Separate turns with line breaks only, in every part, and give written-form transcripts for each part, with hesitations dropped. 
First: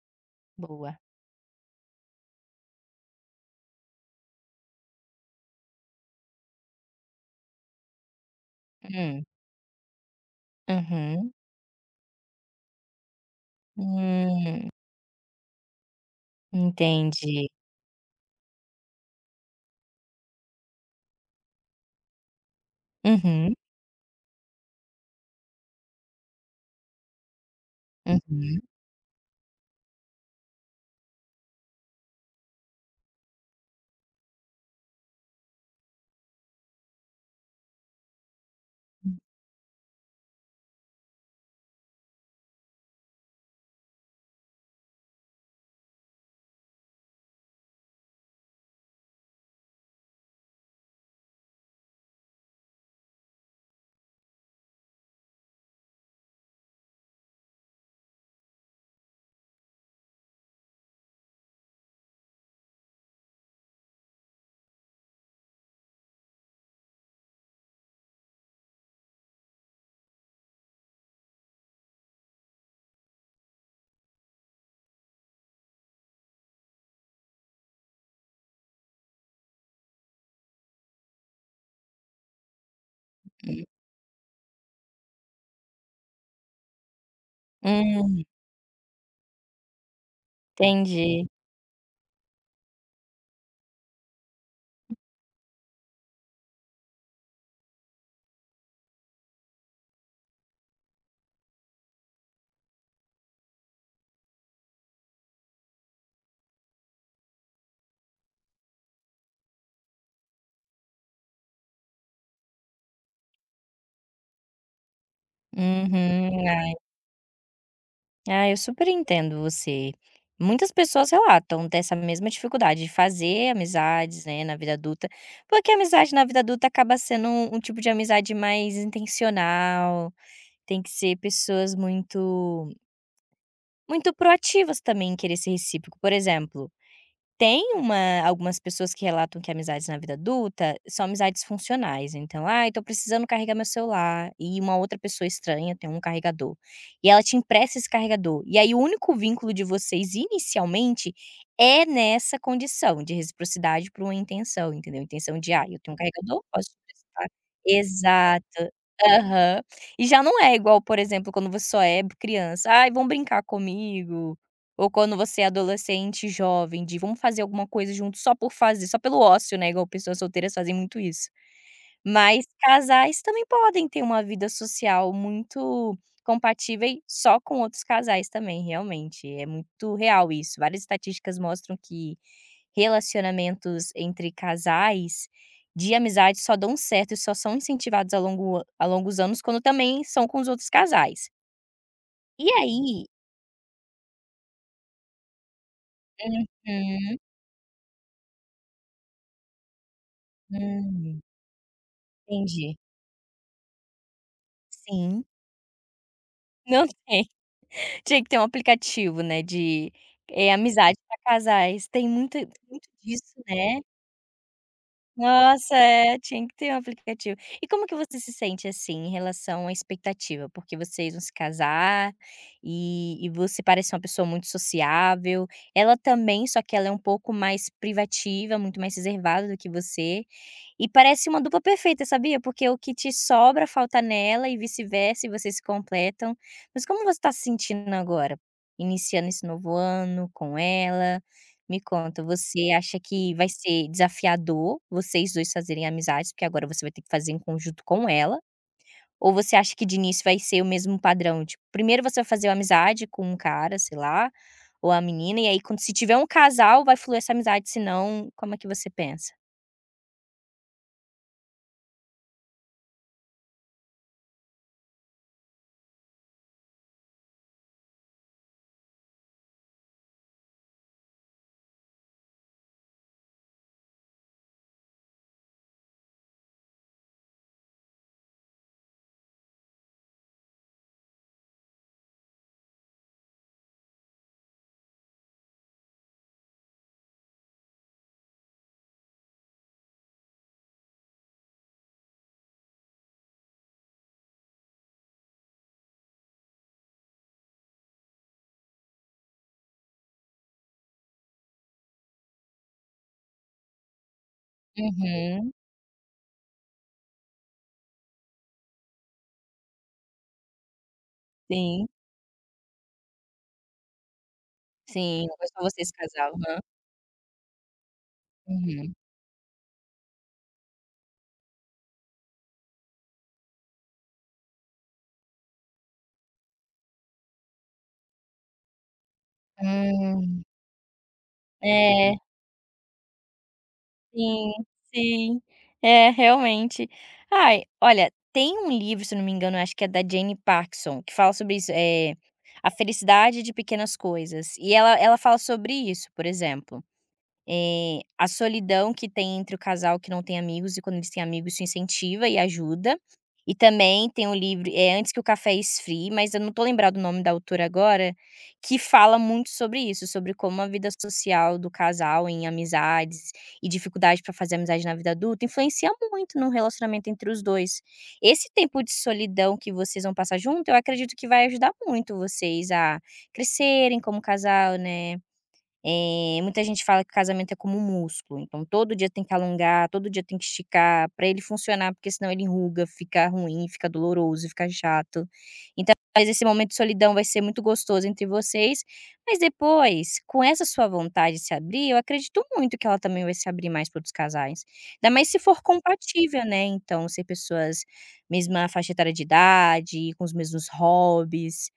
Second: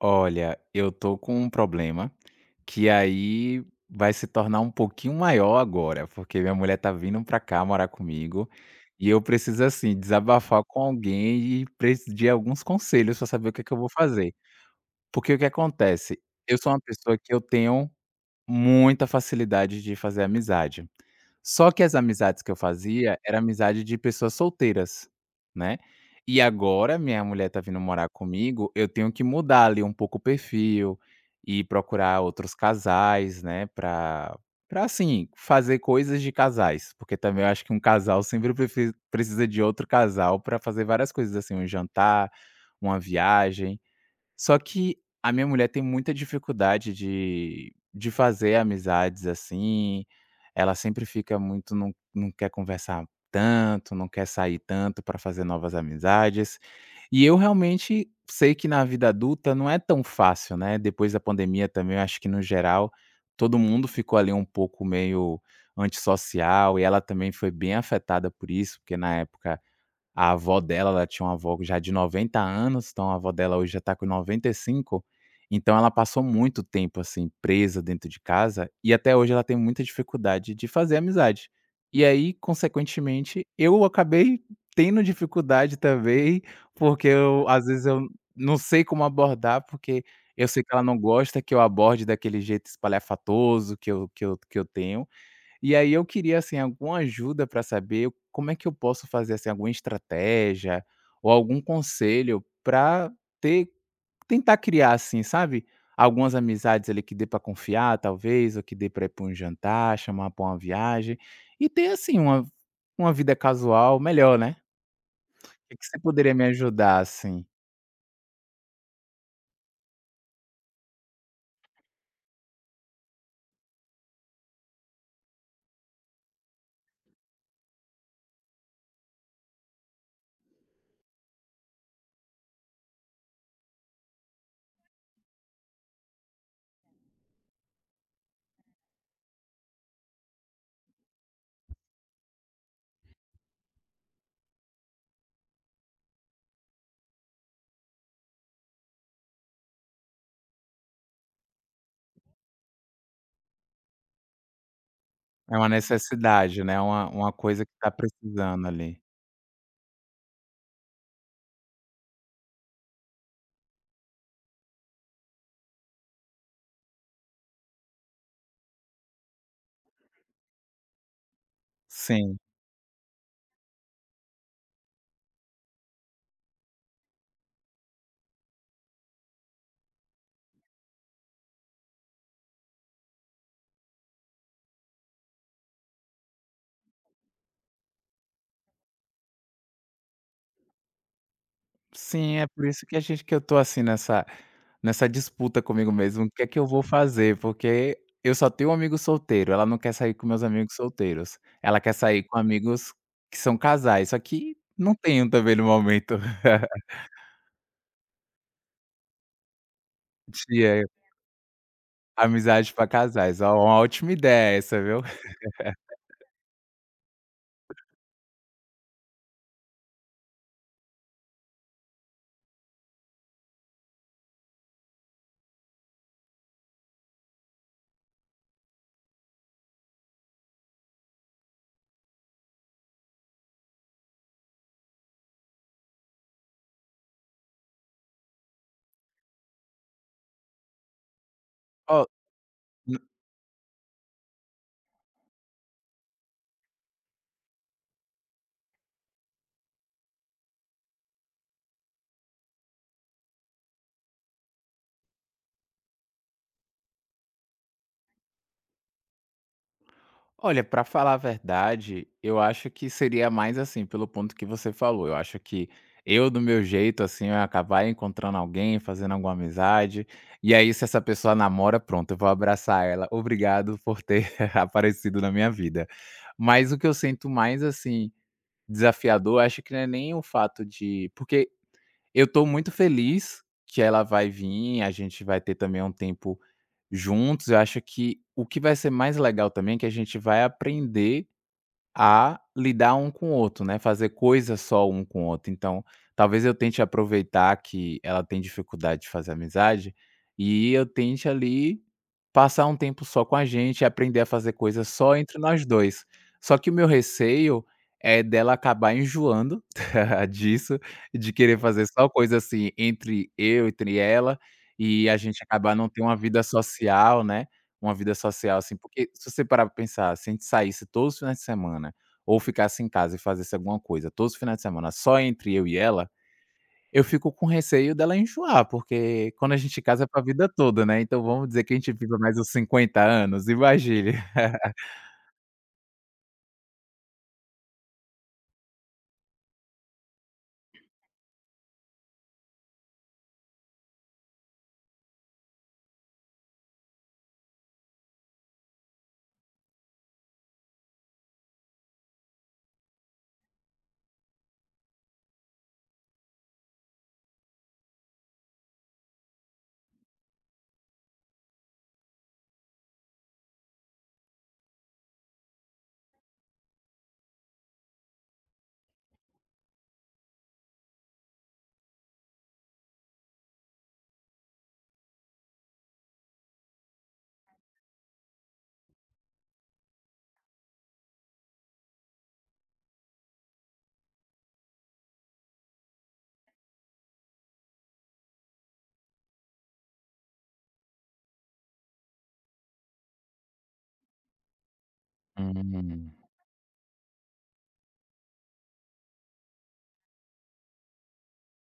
Olha, eu
Boa.
tô com um problema que aí vai se tornar um pouquinho maior agora, porque minha mulher tá vindo pra cá morar comigo e eu
Hum.
preciso, assim, desabafar com
Uhum.
alguém e preciso de alguns conselhos pra saber o que é que eu vou fazer.
Hum.
Porque o que acontece? Eu sou uma pessoa que eu
Entendi.
tenho muita facilidade de fazer amizade. Só que as amizades que eu fazia era
Uhum.
amizade de pessoas solteiras, né. E agora minha mulher tá vindo morar
Uhum.
comigo, eu tenho que mudar ali um pouco o perfil e procurar outros casais, né, pra para assim, fazer coisas de casais, porque também eu acho que um casal sempre prefe precisa de outro casal pra fazer várias coisas, assim, um jantar, uma viagem. Só que a minha mulher tem muita dificuldade de fazer amizades, assim, ela sempre fica muito não quer conversar tanto, não quer sair tanto para fazer novas amizades. E eu realmente sei que na vida adulta não é tão fácil, né, depois da pandemia também eu acho que no geral, todo mundo ficou ali um pouco meio antissocial e ela também foi bem afetada por isso, porque na época a avó dela, ela tinha uma avó já de 90 anos, então a avó dela hoje já tá com 95. Então ela passou muito tempo, assim, presa dentro de casa e até hoje ela tem muita dificuldade de fazer amizade. E aí, consequentemente,
Hum.
eu acabei tendo dificuldade também, porque eu às vezes eu
Hum.
não sei como abordar, porque eu sei que ela não
Entendi.
gosta que eu aborde daquele jeito espalhafatoso que eu tenho, e aí eu queria, assim, alguma ajuda para saber como é que eu posso fazer, assim, alguma estratégia ou algum conselho para ter tentar criar, assim, sabe, algumas amizades ali que dê para confiar talvez, ou que dê para ir para um jantar, chamar para uma viagem e ter, assim, uma vida casual melhor, né. O que que você poderia me
Uhum. Ai.
ajudar, assim?
Ah, eu super entendo você. Muitas pessoas relatam dessa mesma dificuldade de fazer amizades, né, na vida adulta, porque a amizade na vida adulta acaba sendo um tipo de amizade mais intencional, tem que ser pessoas muito muito proativas também em querer ser recíproco. Por exemplo. Tem uma algumas pessoas que relatam que amizades na vida adulta são amizades funcionais, então: "Ai, tô precisando carregar meu celular", e uma outra pessoa estranha tem um carregador, e ela te empresta esse carregador, e aí o único vínculo de vocês inicialmente é nessa condição de reciprocidade por uma intenção, entendeu? Intenção de:
É
"Ah,
uma
eu tenho um carregador,
necessidade,
posso te
né. É uma
emprestar".
uma coisa que tá precisando
Exato.
ali.
Aham. E já não é igual, por exemplo, quando você só é criança: "Ai, vão brincar comigo". Ou quando você é adolescente, jovem, de vamos fazer alguma coisa junto só por fazer, só pelo ócio, né, igual pessoas solteiras fazem muito isso.
Sim.
Mas casais também podem ter uma vida social muito compatível só com outros casais também, realmente, é muito real isso. Várias estatísticas mostram que relacionamentos entre casais de amizade só dão certo e só são incentivados ao longo dos anos quando também são com os outros casais.
Sim,
E
é por isso que a
aí.
gente que eu tô assim nessa disputa comigo mesmo, o que é que eu vou
Uhum,
fazer, porque eu só tenho um amigo solteiro, ela não quer sair com meus amigos
hum,
solteiros, ela quer sair com
entendi.
amigos que são casais, só que não
Sim.
tenho também no momento
Não tem. Tinha que ter um aplicativo, né, de,
de,
amizade pra casais. Tem muita
amizade pra
muito disso,
casais. Ó, uma
né.
ótima ideia essa, viu.
Nossa, é, tinha que ter um aplicativo. E como que você se sente, assim, em relação à expectativa? Porque vocês vão se casar e você parece uma pessoa muito sociável, ela também, só que ela é um pouco mais privativa, muito mais reservada do que você, e parece uma dupla perfeita, sabia? Porque o que te sobra falta nela e vice-versa, e vocês se completam. Mas como você está se sentindo agora? Iniciando esse novo ano com ela? Me
Ó
conta, você acha que vai ser desafiador vocês 2 fazerem amizades, porque agora você vai ter que fazer em conjunto com ela, ou você acha que de início vai ser o mesmo padrão? Tipo, primeiro você vai fazer uma amizade com um cara, sei lá, ou a menina, e aí quando se tiver um casal vai fluir essa amizade, senão como é que você pensa?
Olha, para falar a verdade, eu acho que seria mais assim, pelo ponto que você falou. Eu acho que eu, do meu jeito, assim, eu ia acabar encontrando alguém, fazendo alguma amizade. E aí, se essa pessoa namora, pronto, eu vou abraçar ela. Obrigado por ter aparecido na minha vida. Mas o que eu sinto mais, assim, desafiador, acho que não é nem o fato de. Porque eu tô muito feliz que ela vai vir, a gente vai ter também um tempo juntos. Eu acho que o que vai ser mais legal também, é que a gente vai aprender a lidar um com o outro, né, fazer coisas só um com o outro. Então, talvez eu tente aproveitar que ela tem dificuldade de fazer amizade, e eu tente ali passar um tempo só com a gente e aprender a fazer coisas só entre
Uhum,
nós 2. Só que o meu receio é dela acabar enjoando disso, de querer
sim,
fazer só coisa, assim, entre eu, entre ela, e a
sim, não
gente
foi só
acabar não
vocês
ter uma
casal,
vida
aham.
social, né. Uma vida social, assim,
Uhum.
porque se você parar pra pensar, se a gente saísse todos os finais de semana, ou ficasse em casa e fizesse alguma coisa todos os finais de semana só entre eu e ela, eu fico com receio dela enjoar, porque quando a gente casa é pra
Hum,
vida toda, né, então vamos dizer que a gente
é.
vive mais uns 50 anos, imagine.
Sim, sim. É, realmente. Ai, olha, tem um livro, se eu não me engano, acho que é da Jane Parkinson, que fala sobre isso, a felicidade de pequenas coisas. E ela fala sobre isso, por exemplo. A solidão que tem entre o casal que não tem amigos e quando eles têm amigos isso incentiva e ajuda. E também tem um livro, é Antes que o Café Esfrie, mas eu não tô lembrado o nome da autora agora, que fala muito sobre isso, sobre como a vida social do casal em amizades e dificuldade para fazer amizade na vida adulta influencia muito no relacionamento entre os dois. Esse tempo de solidão que vocês vão passar junto, eu acredito que vai ajudar muito vocês a crescerem como casal, né? Muita gente fala que casamento é como um músculo, então todo dia tem que alongar, todo dia tem que esticar para ele funcionar, porque senão ele enruga, fica ruim, fica doloroso, fica chato. Então, mas esse momento de solidão vai ser muito gostoso entre vocês, mas depois, com essa sua vontade de se abrir, eu acredito muito que ela também vai se abrir mais para outros casais. Ainda mais se for
Hum,
compatível, né, então ser pessoas mesma faixa etária de idade, com os mesmos hobbies.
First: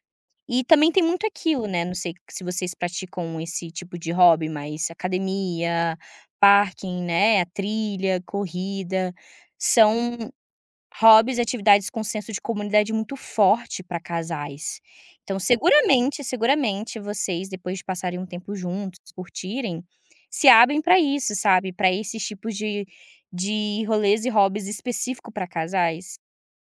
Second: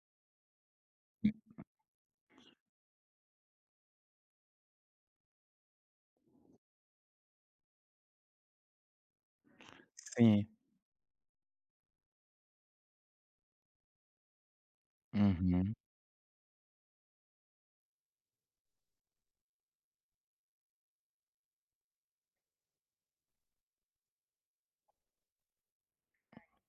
E também tem muito aquilo, né, não sei se vocês praticam esse tipo de hobby, mas academia, parking, né, a trilha, corrida, são
sim,
hobbies atividades com senso de comunidade muito forte para casais. Então
uhum.
seguramente, seguramente vocês depois de passarem um tempo juntos, curtirem, se abrem para isso, sabe, para esses tipos de rolês e hobbies específico para casais,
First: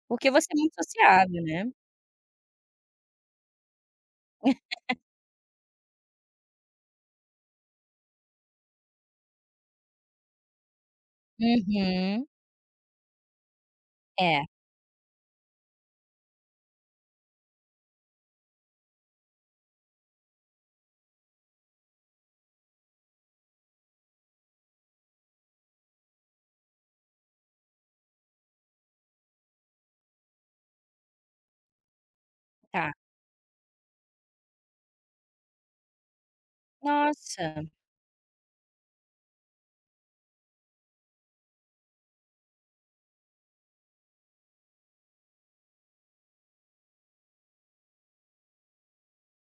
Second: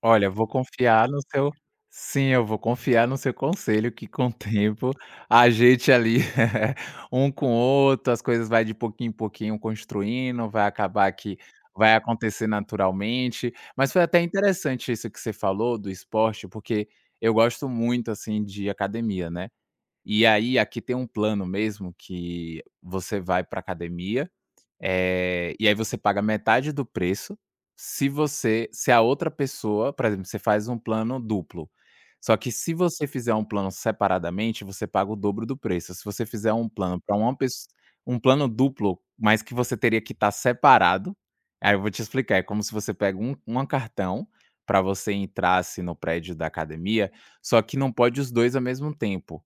Olha,
porque
vou
você é muito
confiar no
sociável,
seu.
né.
Sim, eu vou confiar no seu conselho que com o tempo a gente ali, um com o outro, as coisas vai de pouquinho em pouquinho construindo, vai acabar que vai
Uhum.
acontecer naturalmente. Mas foi até
É,
interessante isso que você falou do esporte, porque eu gosto muito, assim, de academia, né. E aí, aqui tem um plano mesmo que você vai para academia e aí você paga metade do preço, se você se a outra pessoa por exemplo, você faz um plano duplo. Só que se
tá.
você fizer um plano separadamente, você paga o dobro do preço. Se você fizer um plano para uma pessoa,
Nossa,
um plano duplo, mas que você teria que estar separado, aí eu vou te explicar, é como se você pega uma cartão para você entrasse no prédio da academia, só que não pode os 2 ao mesmo tempo.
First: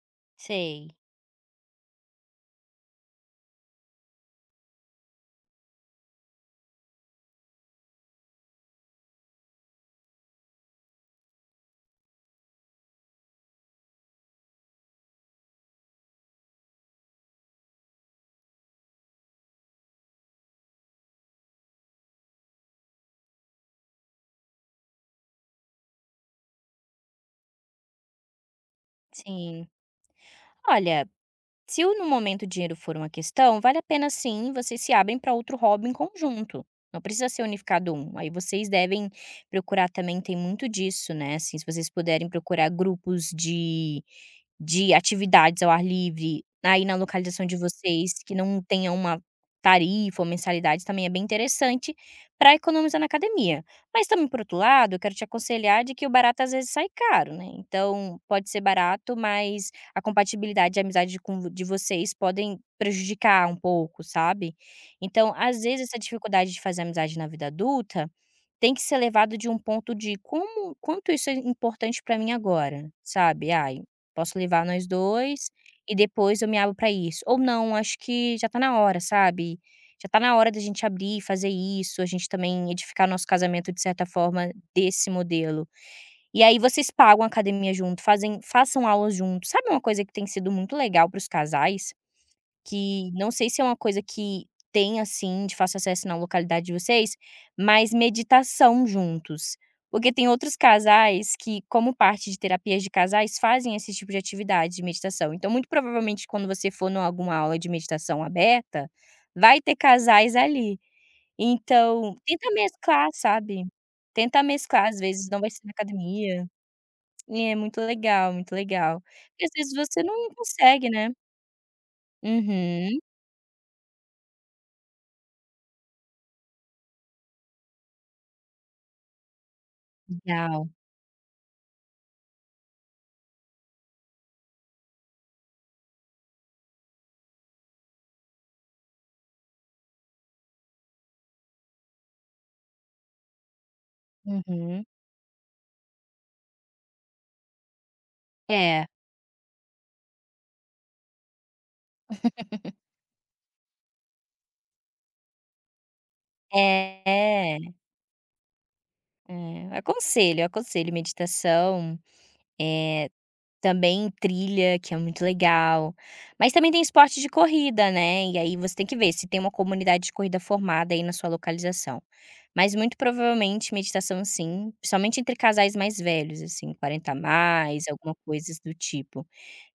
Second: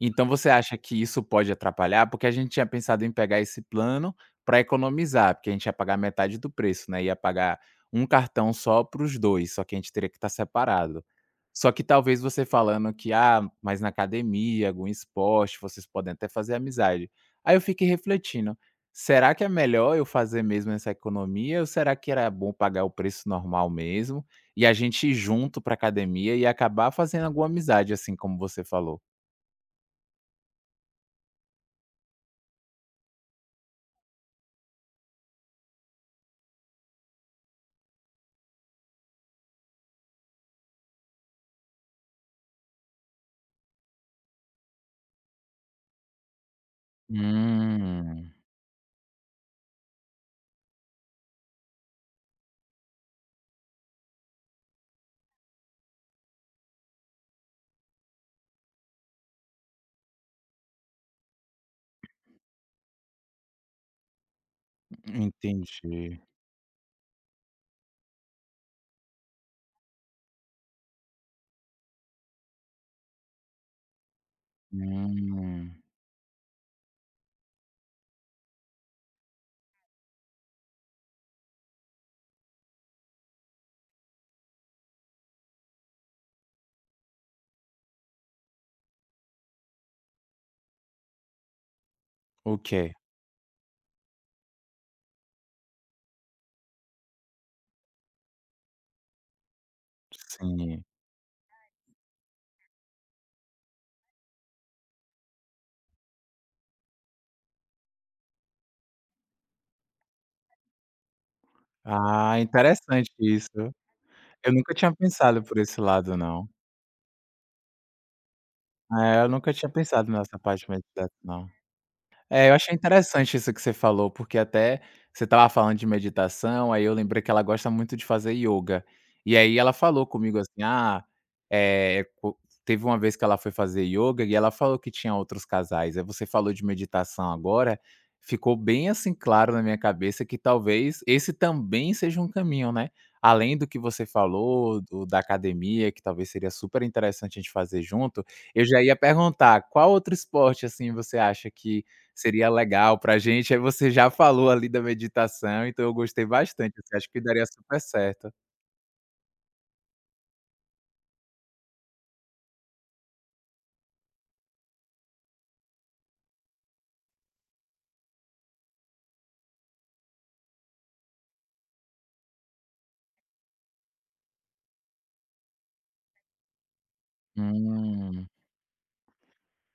Então você acha
sei,
que isso pode atrapalhar? Porque a gente tinha pensado em pegar esse plano para economizar, porque a gente ia pagar metade do preço, né, ia pagar um cartão só para os 2, só que a gente teria que estar separado. Só que talvez você falando que: "Ah, mas na academia, algum esporte, vocês podem até fazer amizade". Aí eu fiquei refletindo, será que é melhor eu fazer mesmo essa economia ou será que era bom pagar o preço normal mesmo, e a gente ir junto para academia e acabar fazendo alguma amizade, assim como você falou?
sim. Olha, se o no momento o dinheiro for uma questão, vale a pena sim, vocês se abrem para outro hobby em conjunto. Não precisa ser unificado um. Aí vocês devem procurar também, tem muito disso, né? Assim, se vocês puderem procurar grupos de atividades ao ar livre, aí na localização de vocês,
Hum,
que não tenha uma tarifa ou mensalidade, também é bem interessante para economizar na academia. Mas também, por outro lado, eu quero te aconselhar de que o barato às vezes sai caro, né? Então, pode ser barato, mas a compatibilidade e amizade com de vocês podem prejudicar um pouco, sabe. Então, às vezes, essa
entendi.
dificuldade de fazer amizade na vida adulta tem que ser levado de um ponto de como quanto isso é importante pra mim agora, sabe. "Ai, posso levar nós 2
Hum,
e depois eu me abro pra isso", ou "Não, acho que já tá na hora", sabe. "Já tá na hora da gente abrir e fazer isso", a gente também edificar nosso casamento de certa forma desse modelo. E aí vocês pagam a academia junto, fazem façam aulas juntos. Sabe uma coisa que tem sido muito legal para os casais?
ok,
Que não sei se é uma coisa que tem, assim, de fácil acesso na localidade de vocês, mas meditação juntos. Porque tem outros
sim.
casais que, como parte de terapias de casais, fazem esse tipo de atividade de meditação. Então, muito provavelmente, quando você for em alguma aula de meditação aberta, vai ter casais ali. Então,
Ah,
tenta mesclar,
interessante isso.
sabe? Tenta
Eu nunca
mesclar,
tinha
às vezes não
pensado
vai
por
ser na
esse lado
academia.
não.
É muito legal, muito legal.
É, eu
Porque às
nunca tinha
vezes você
pensado
não
nessa parte mais
consegue, né.
direto não. É, eu achei
Uhum.
interessante isso que você falou, porque até você estava falando de meditação, aí eu lembrei que ela gosta muito de fazer yoga. E aí ela falou comigo assim:
Legal.
"Ah, eh, co". Teve uma vez que ela foi fazer yoga e ela falou que tinha outros casais. Aí você falou de meditação agora, ficou bem assim claro na minha cabeça que talvez esse também seja um caminho, né. Além do que você falou,
Uhum.
do da academia, que talvez seria super interessante a gente fazer junto, eu já
É.
ia perguntar, qual outro esporte, assim, você acha que seria legal pra gente, aí você já falou ali da meditação, então eu gostei bastante, assim, acho que daria
É,
super certo.
é. Aconselho, aconselho meditação. É também trilha, que é muito legal, mas também tem esporte de corrida, né, e aí você tem que ver se tem uma comunidade de corrida formada aí na sua localização. Mas muito provavelmente meditação sim, principalmente entre casais mais velhos, assim, 40 a mais, alguma
Hum,
coisa do tipo.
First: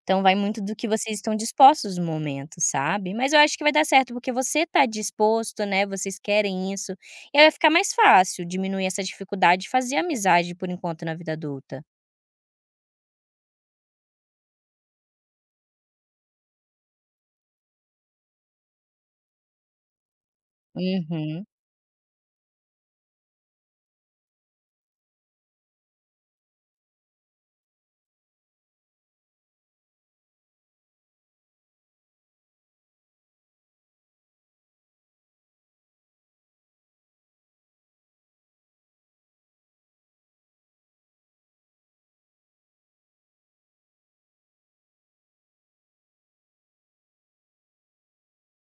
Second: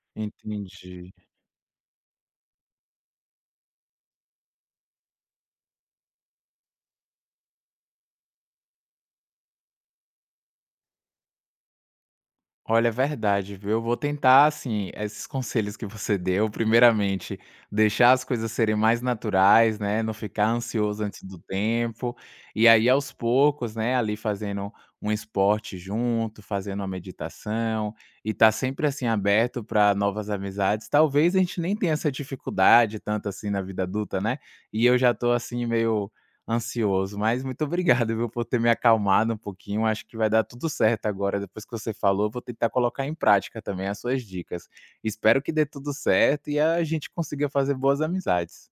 Então vai muito do que
entendi.
vocês estão dispostos no momento, sabe. Mas eu acho que vai dar certo, porque você tá disposto, né, vocês querem isso, e aí vai ficar mais fácil diminuir essa dificuldade de fazer amizade por enquanto na vida adulta.
Olha, é verdade, viu. Eu vou tentar, assim, esses conselhos que você deu, primeiramente, deixar as coisas serem mais naturais, né, não ficar ansioso antes do
Uhum.
tempo, e aí aos poucos, né, ali fazendo um esporte junto, fazendo uma meditação, e tá sempre, assim, aberto para novas amizades. Talvez a gente nem tenha essa dificuldade tanto assim na vida adulta, né, e eu já tô, assim, meio ansioso, mas muito obrigado, viu, por ter me acalmado um pouquinho. Acho que vai dar tudo certo agora. Depois que você falou, eu vou tentar colocar em prática também as suas dicas. Espero que dê tudo certo e a gente consiga fazer boas amizades.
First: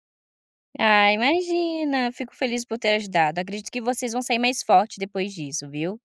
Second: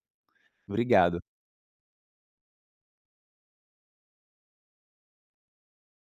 Ah,
Obrigado.
imagina, fico feliz por ter ajudado. Acredito que vocês vão sair mais forte depois disso, viu.